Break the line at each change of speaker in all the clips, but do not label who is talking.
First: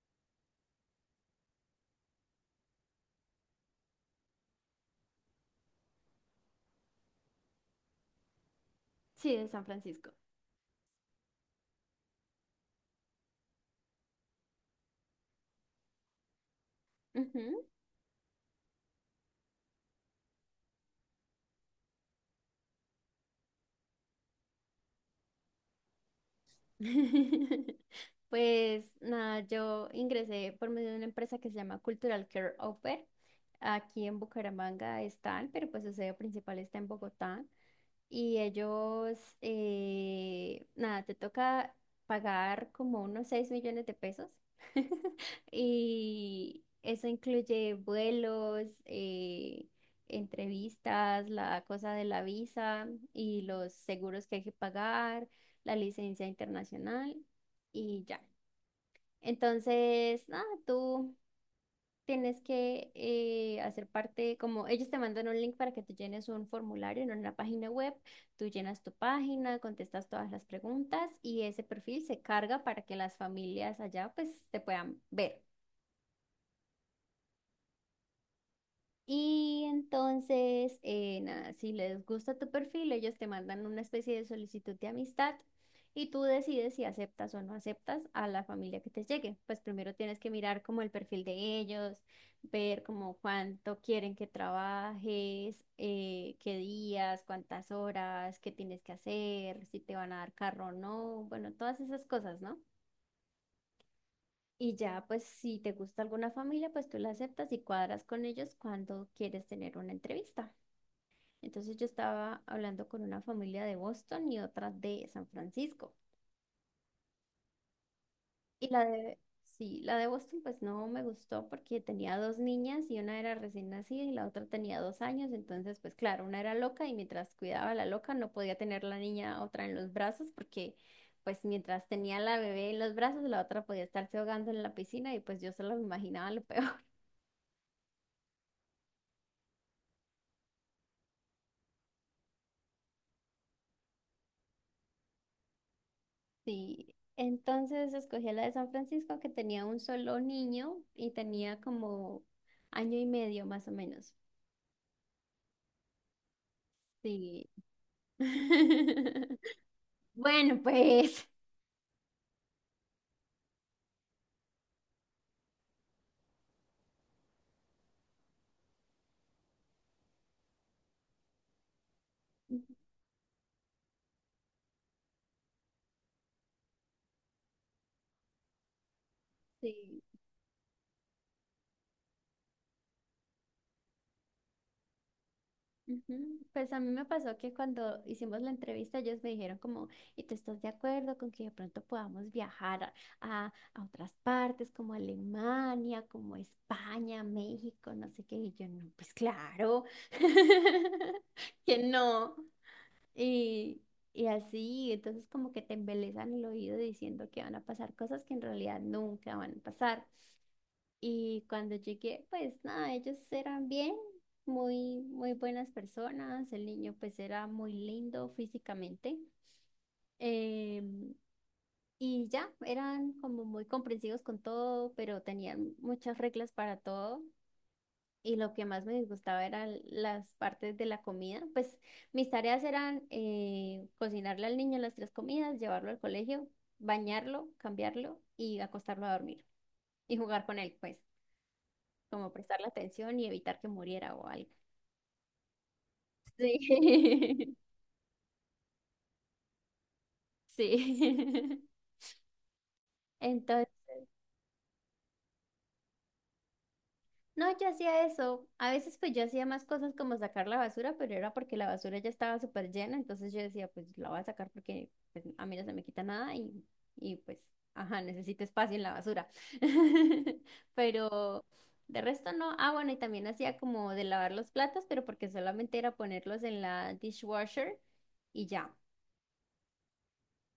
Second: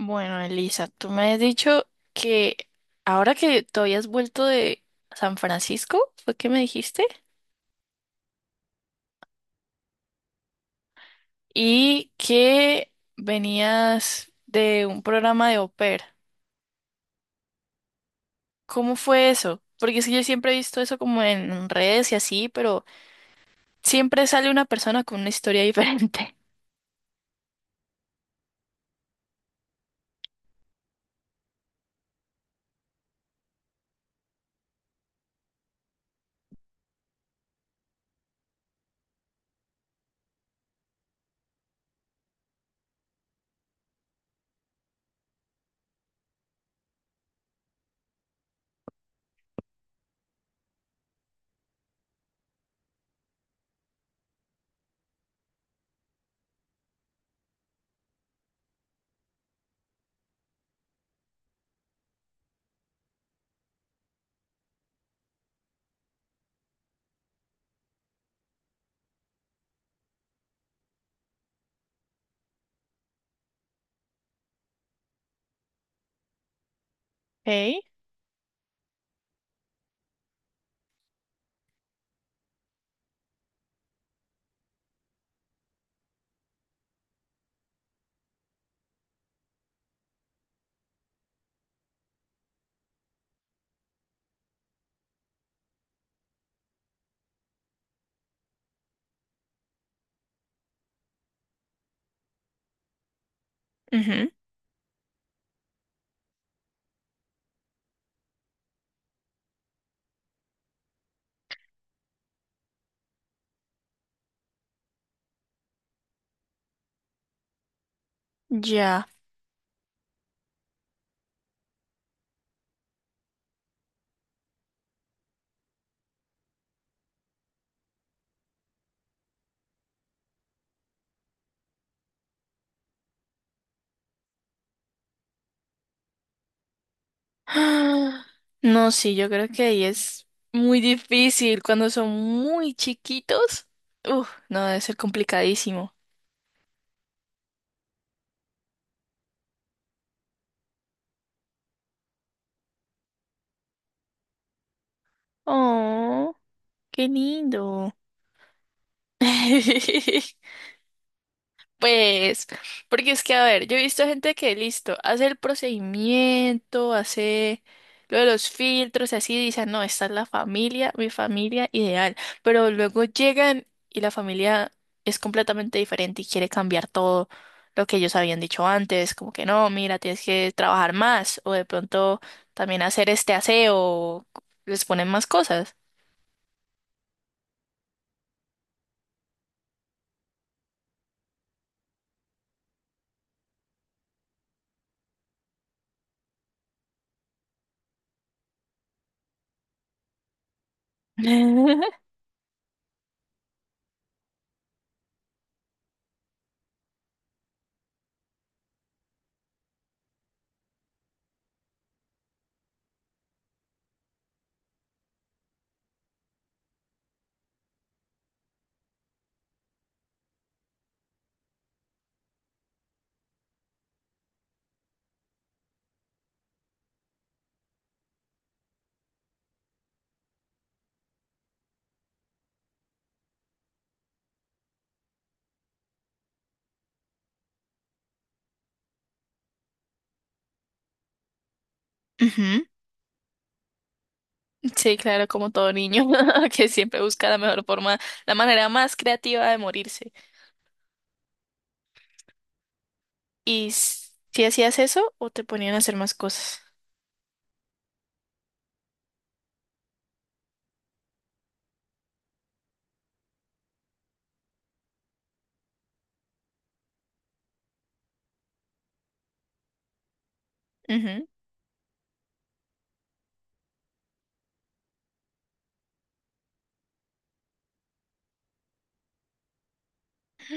Bueno, Elisa, tú me has dicho que ahora que te habías vuelto de San Francisco, fue que me dijiste,
Sí, de San Francisco.
y que venías de un programa de au pair.
Ujú.
¿Cómo fue eso? Porque es que yo siempre he visto eso como en redes y así, pero siempre sale una persona con una historia diferente.
Pues nada, yo ingresé por medio de una empresa que se llama Cultural Care Offer. Aquí en Bucaramanga están, pero pues su sede principal está en Bogotá. Y ellos, nada, te toca pagar como unos 6 millones de pesos. Y eso incluye vuelos, entrevistas, la cosa de la visa y los seguros que hay que pagar, la licencia internacional y ya. Entonces, nada, tú tienes que hacer parte, como ellos te mandan un link para que tú llenes un formulario en una página web, tú llenas tu página, contestas todas las preguntas y ese perfil se carga para que las familias allá pues te puedan ver.
Ok,
Y entonces, nada, si les gusta tu perfil, ellos te mandan una especie de solicitud de amistad y tú decides si aceptas o no aceptas a la familia que te llegue. Pues primero tienes que mirar como el perfil de ellos, ver como cuánto quieren que trabajes, qué días, cuántas horas, qué tienes que hacer, si te van a dar carro o no, bueno, todas esas cosas, ¿no?
ujú,
Y ya, pues si te gusta alguna familia, pues tú la aceptas y cuadras con ellos cuando quieres tener una entrevista. Entonces yo estaba hablando con una familia de Boston y otra de San Francisco. Y la
ya.
de, sí, la de Boston pues no me gustó porque tenía dos niñas y una era recién nacida y la otra tenía 2 años. Entonces pues claro, una era loca y mientras cuidaba a la loca no podía tener la niña otra en los brazos porque pues mientras tenía la bebé en los brazos la otra podía estarse ahogando en la piscina y pues yo solo me imaginaba lo peor.
Ah, no, sí, yo creo que ahí es muy difícil cuando son muy chiquitos. Uf, no, debe ser complicadísimo.
Sí, entonces escogí la de San Francisco que tenía un solo niño y tenía como año y medio más o menos.
Oh, qué
Sí.
lindo.
Bueno, pues.
Pues, porque es que, a ver, yo he visto gente que, listo, hace el procedimiento, hace lo de los filtros, y así, dicen, no, esta es la familia, mi familia ideal, pero luego llegan y la familia es completamente diferente y quiere cambiar todo lo que ellos habían dicho antes, como que no, mira,
Sí.
tienes que trabajar más, o de pronto también hacer este aseo, o les ponen más cosas.
Ujú. Pues a mí me pasó que cuando hicimos la entrevista ellos me dijeron como, ¿y tú estás de acuerdo con que de pronto podamos viajar a, a otras partes como Alemania, como España, México, no sé qué? Y yo no, pues claro, que no. Y, y así, entonces como que te embelezan el oído diciendo que van a pasar cosas que en realidad nunca van a pasar. Y cuando llegué, pues nada, ellos eran bien, muy, muy buenas personas. El niño pues era muy lindo físicamente. em, y ya, eran como muy comprensivos con todo, pero tenían muchas reglas para todo. Y lo que más me disgustaba eran las partes de la comida. Pues mis tareas eran cocinarle al niño las tres comidas, llevarlo al colegio, bañarlo, cambiarlo y acostarlo a dormir. Y jugar con él, pues, como
Ujú.
prestarle atención y evitar que muriera o algo.
Sí, claro, como todo niño que siempre busca la
Sí.
mejor forma, la manera más creativa de morirse.
Sí.
¿Y
Entonces
si hacías eso o te ponían a hacer más cosas?
no, yo hacía eso. A veces pues yo hacía más cosas como sacar la basura, pero era porque la basura ya estaba súper llena, entonces yo decía, pues la voy a sacar porque pues, a mí no se me quita nada y pues, ajá, necesito espacio en la basura.
Ujú.
Pero de resto no. Ah, bueno, y también hacía como de lavar los platos, pero porque solamente era ponerlos en la dishwasher y ya.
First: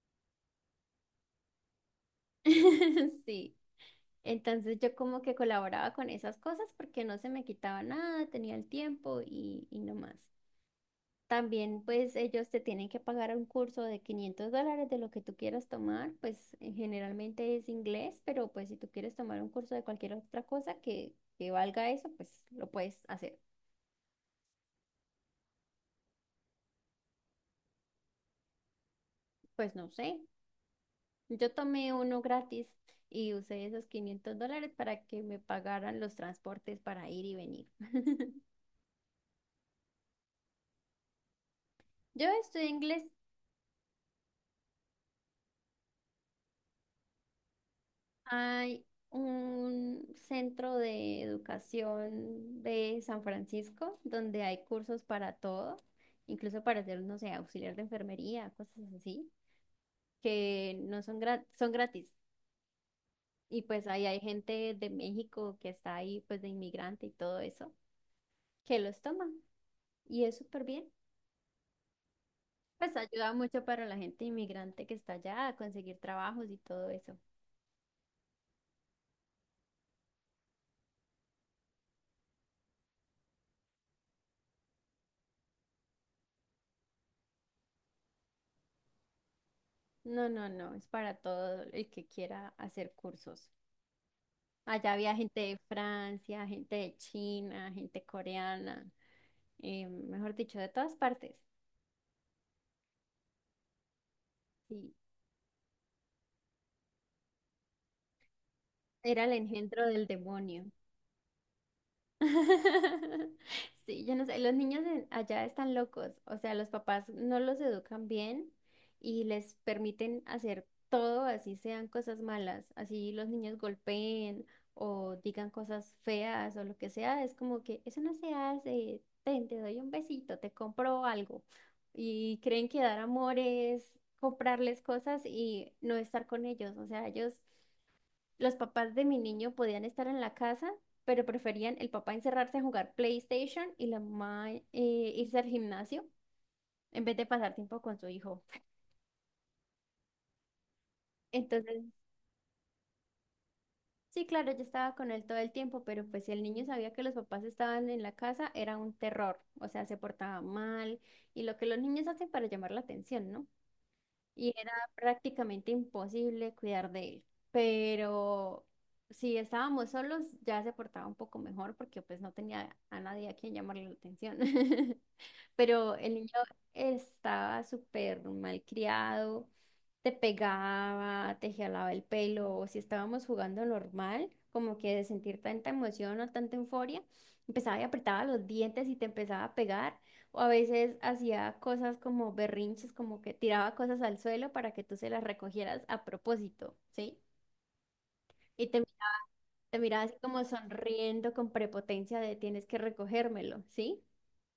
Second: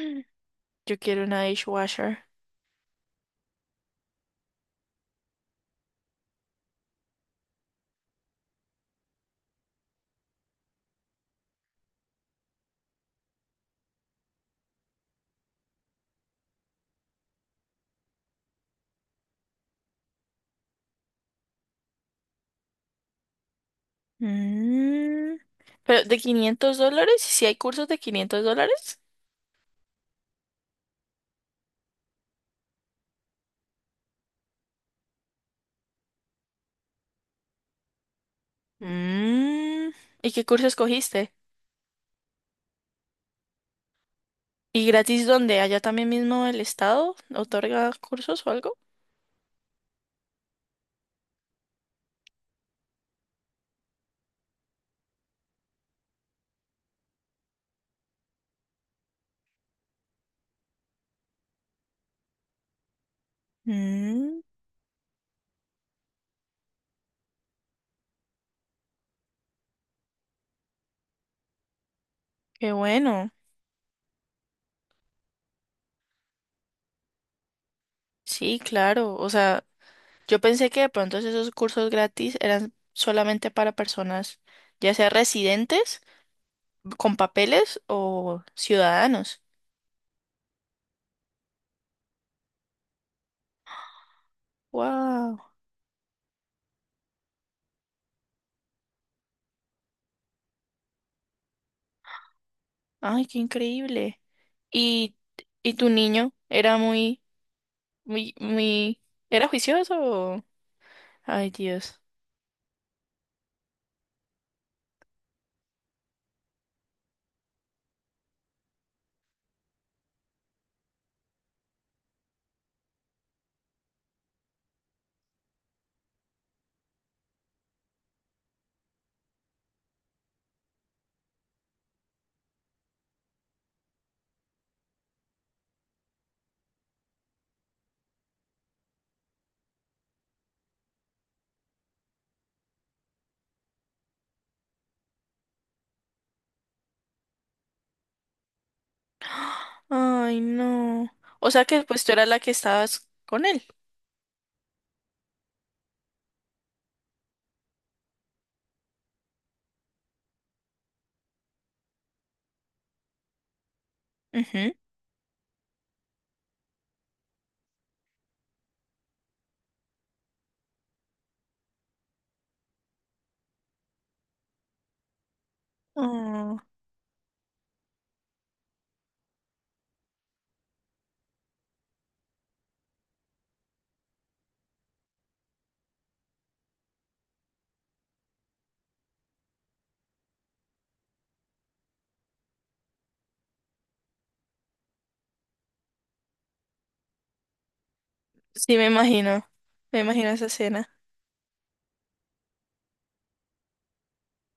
Yo quiero una dishwasher.
Sí. Entonces yo como que colaboraba con esas cosas porque no se me quitaba nada, tenía el tiempo y no más. También, pues ellos te tienen que pagar un curso de $500 de lo que tú quieras tomar, pues generalmente es inglés, pero pues si tú quieres tomar un curso de cualquier otra cosa que valga eso, pues lo puedes hacer.
Mm. Pero de 500 dólares, si hay cursos de 500 dólares?
Pues no sé, yo tomé uno gratis y usé esos $500 para que me pagaran los transportes para ir y venir.
Mm. ¿Y qué curso escogiste?
Yo estudié inglés.
¿Y gratis dónde? ¿Allá también mismo el estado otorga cursos o algo?
Hay un centro de educación de San Francisco donde hay cursos para todo, incluso para ser, no sé, auxiliar de enfermería, cosas así, que no son gratis, son gratis. Y pues ahí hay
Mm.
gente de México que está ahí, pues de inmigrante y todo eso, que los toman. Y es súper bien.
Qué
Pues
bueno.
ayuda mucho para la gente inmigrante que está allá a conseguir trabajos y todo eso.
Sí, claro. O sea, yo pensé que de pronto esos cursos gratis eran solamente para personas, ya sea residentes con papeles o ciudadanos.
No, no, no, es para todo el que quiera hacer cursos. Allá había gente
¡Wow!
de Francia, gente de China, gente coreana, mejor dicho, de todas partes.
¡Ay, qué increíble!
Sí,
¿Y, y tu niño era muy, muy, muy,
era el
era
engendro del
juicioso?
demonio.
Ay, Dios.
Sí, yo no sé, los niños allá están locos, o sea, los papás no los educan bien y les permiten hacer todo, así sean cosas malas, así los niños golpeen o digan cosas feas o lo que sea, es como que eso no se hace, ten, te doy un besito, te compro algo y creen que dar amor es comprarles cosas y no estar con ellos, o sea, ellos... Los papás de mi niño podían estar en la casa, pero preferían el papá encerrarse a jugar PlayStation y la mamá irse al gimnasio en vez de pasar tiempo con su hijo.
Ay, no. O sea
Entonces,
que pues tú eras la que estabas con él.
sí, claro, yo estaba con él todo el tiempo, pero pues si el niño sabía que los papás estaban en la casa, era un terror. O sea, se portaba mal y lo que los niños hacen para llamar la atención, ¿no? Y era
Ujú.
prácticamente imposible cuidar de él. Pero si estábamos solos, ya se portaba un poco mejor porque pues no tenía a nadie a quien llamarle la atención. Pero el niño
Oh,
estaba súper mal criado, te pegaba, te jalaba el pelo, o si estábamos jugando normal, como que de sentir tanta emoción o tanta euforia, empezaba y apretaba los dientes y te empezaba a pegar, o a veces hacía cosas como berrinches, como que tiraba cosas al suelo para que tú se las recogieras a propósito, ¿sí? Y
sí,
te
me imagino.
te
Me
miraba así
imagino
como
esa escena.
sonriendo con prepotencia de tienes que recogérmelo, ¿sí?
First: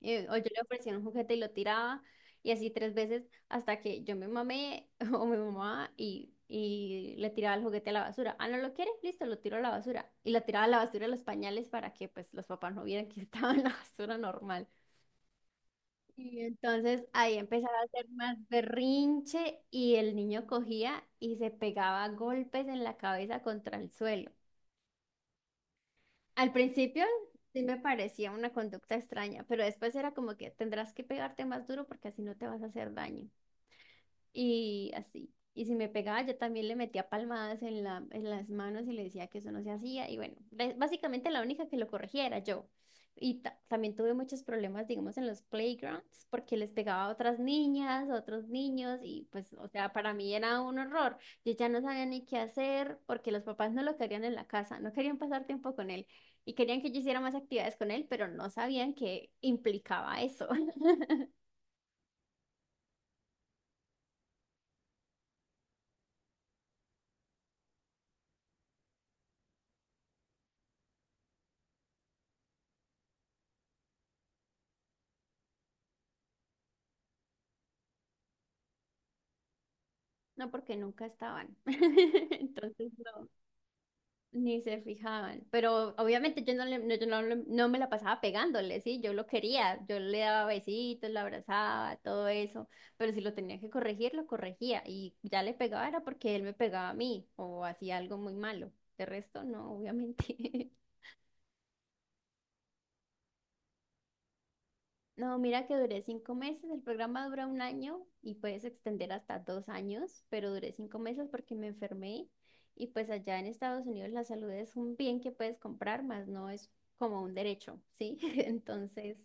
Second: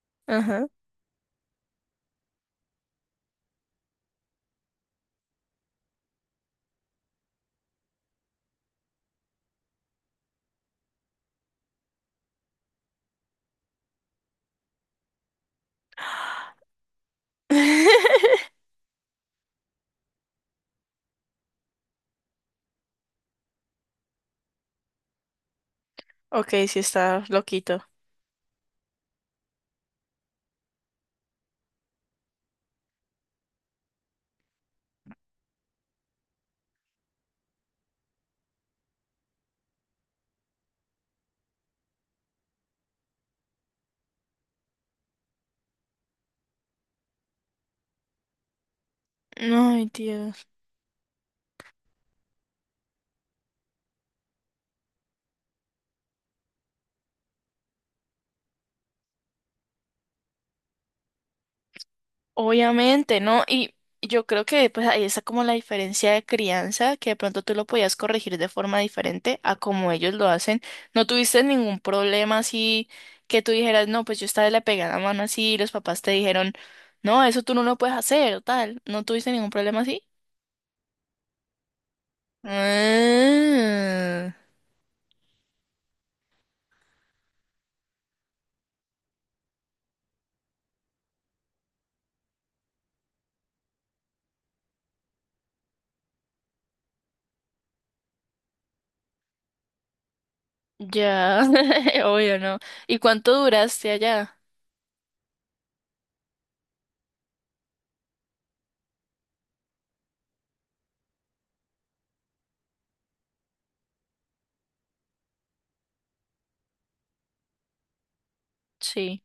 O yo le
Ajá.
ofrecía un juguete y lo tiraba y así tres veces hasta que yo me mamé o mi mamá y le tiraba el juguete a la basura. Ah, ¿no lo quiere? Listo, lo tiro a la basura. Y la tiraba a la basura de los pañales para que pues los papás no vieran que estaba en la basura normal. Y entonces ahí empezaba a hacer más berrinche y el niño cogía y se pegaba a golpes en la cabeza contra el suelo.
Ok,
Al
sí
principio
está
sí me
loquito.
parecía una conducta extraña, pero después era como que tendrás que pegarte más duro porque así no te vas a hacer daño y así. Y si me pegaba, yo también le metía palmadas en las manos y le decía que eso no se hacía. Y bueno, básicamente la única que lo corregía era yo. Y también tuve muchos problemas, digamos, en los playgrounds, porque les pegaba a otras niñas, a otros niños, y pues, o
Ay,
sea, para mí
Dios.
era un horror. Yo ya no sabía ni qué hacer, porque los papás no lo querían en la casa, no querían pasar tiempo con él, y querían que yo hiciera más actividades con él, pero no sabían que implicaba eso.
Obviamente, ¿no? Y yo creo que pues ahí está como la diferencia de crianza, que de pronto tú lo podías corregir de forma diferente a como ellos lo hacen. ¿No tuviste ningún problema así que tú dijeras, no, pues yo esta vez le pegué a la mano así y los papás te dijeron, no, eso tú no lo puedes hacer o tal? ¿No tuviste ningún problema así?
No porque nunca estaban. Entonces, no.
Ah,
Ni se fijaban, pero obviamente yo no me la pasaba pegándole, sí, yo lo quería, yo le daba besitos, lo abrazaba, todo eso, pero si lo tenía que corregir, lo corregía y ya le pegaba era porque él me pegaba a mí o hacía algo muy malo, de resto no, obviamente.
ya, obvio, ¿no? ¿Y cuánto duraste allá?
No, mira que duré 5 meses, el programa dura un año y puedes extender hasta 2 años, pero duré 5 meses porque me enfermé y pues allá en Estados Unidos la salud es un bien que puedes comprar, más no es como un derecho, ¿sí? Entonces,
Sí.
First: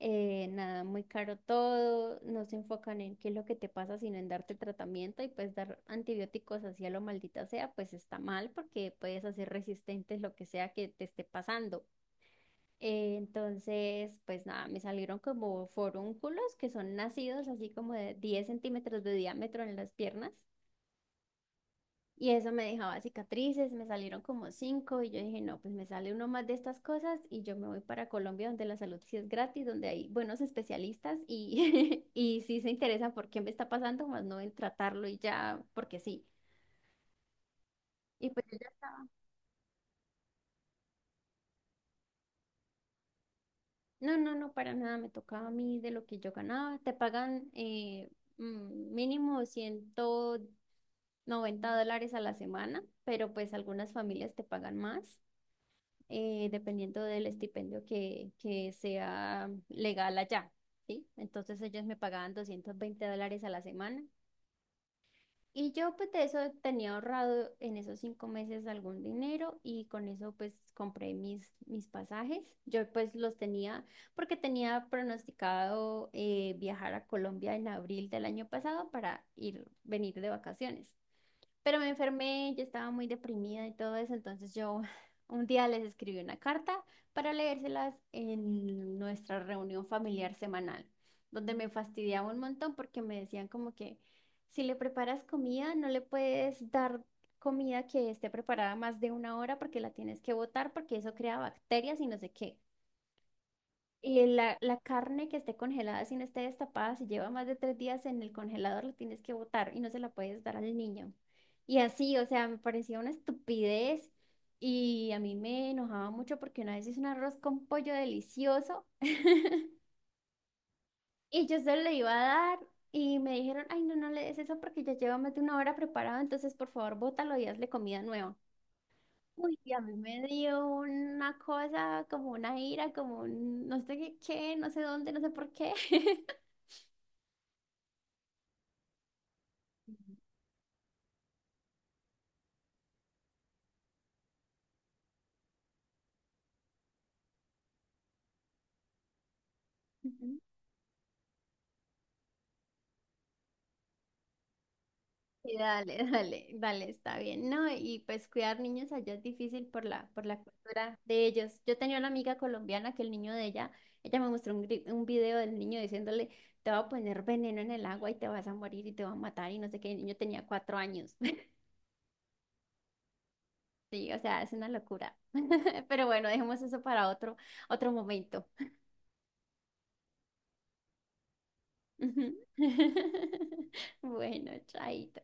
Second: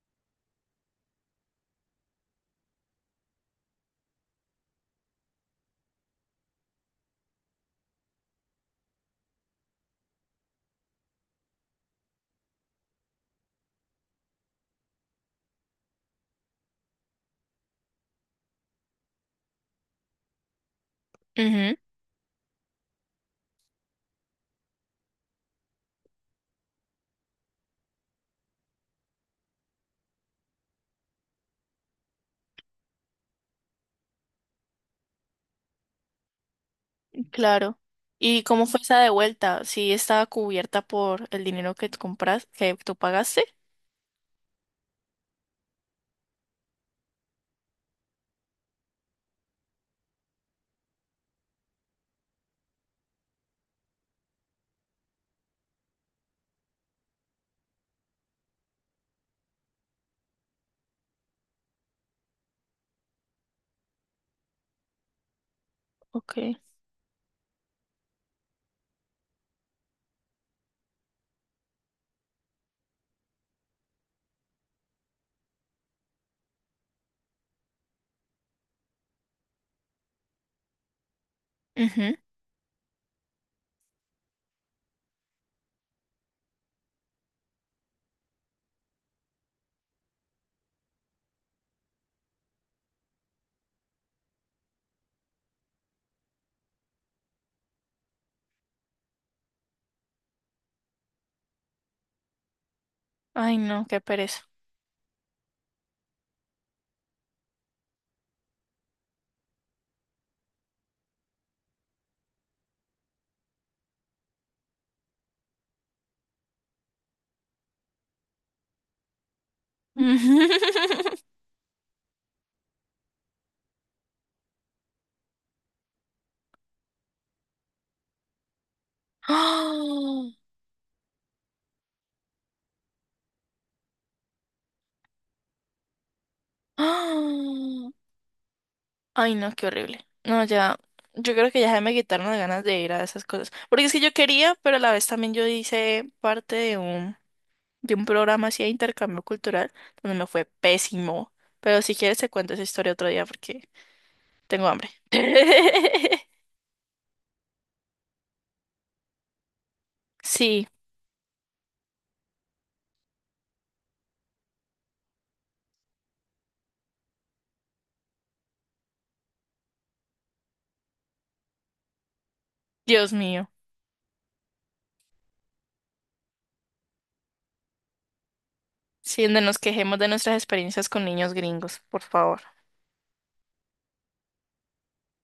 nada, muy caro todo, no se enfocan en qué es lo que te pasa, sino en darte tratamiento y pues dar antibióticos así a lo maldita sea, pues está mal porque puedes hacer resistentes lo que sea que te esté pasando. Entonces, pues nada, me salieron como forúnculos que son nacidos así como de 10 centímetros de diámetro en las piernas. Y eso me dejaba cicatrices, me salieron como cinco y yo dije, no, pues me sale uno más de estas cosas y yo me voy para Colombia donde la salud sí es gratis, donde hay buenos especialistas y, y sí se interesan por qué me está pasando, más no en tratarlo y ya, porque sí.
Claro.
Y
¿Y
pues yo
cómo
ya,
fue esa de vuelta? ¿Sí estaba cubierta por el dinero que tú compras, que tú pagaste?
no, no, no, para nada, me tocaba a mí de lo que yo ganaba. Te pagan mínimo ciento 90 dólares a la semana, pero pues algunas familias te pagan más, dependiendo del estipendio que sea legal allá, ¿sí? Entonces ellos me pagaban $220 a la semana. Y yo pues de eso
Ok.
tenía ahorrado en esos 5 meses algún dinero y con eso pues compré mis pasajes. Yo pues los tenía porque tenía pronosticado viajar a Colombia en abril del año pasado para ir, venir de vacaciones. Pero me
Ujú.
enfermé, yo estaba muy deprimida y todo eso, entonces yo un día les escribí una carta para leérselas en nuestra reunión familiar semanal, donde me fastidiaba un montón porque me decían como que si le preparas comida, no le puedes dar comida que esté preparada más de una hora porque la tienes que botar porque eso crea bacterias y no sé qué.
Ay, no, qué
Y
pereza.
la carne que esté congelada, si no esté destapada, si lleva más de 3 días en el congelador, la tienes que botar y no se la puedes dar al niño. Y así, o sea, me parecía una estupidez y a mí me enojaba mucho porque una vez hice un arroz con pollo delicioso y yo se lo iba a dar y me dijeron, ay, no, no le des eso porque ya lleva más de una hora preparado, entonces por favor bótalo y hazle comida nueva. Uy, y a mí me
¡Ah!
dio una cosa, como una ira, como un no sé qué, qué, no sé dónde, no sé por qué.
¡Ah! Ay, no, qué horrible. No, ya, yo creo que ya se me quitaron las ganas de ir a esas cosas. Porque es que yo quería, pero a la vez también yo hice parte de un programa así de intercambio cultural, donde me
Ujú.
fue pésimo. Pero si quieres te cuento esa historia otro día porque tengo hambre.
Y dale, dale, dale, está bien, ¿no? Y pues cuidar niños allá es difícil por la
Sí,
cultura de ellos. Yo tenía una amiga colombiana que el niño de ella, ella me mostró un video del niño diciéndole, te va a poner veneno en el agua y te vas a morir y te va a matar y no sé qué. El niño tenía 4 años.
Dios mío.
Sí, o sea, es una locura. Pero bueno, dejemos eso para otro momento.
Sí, donde nos quejemos de nuestras experiencias con niños gringos, por
Ujú.
favor.
Bueno, chaito.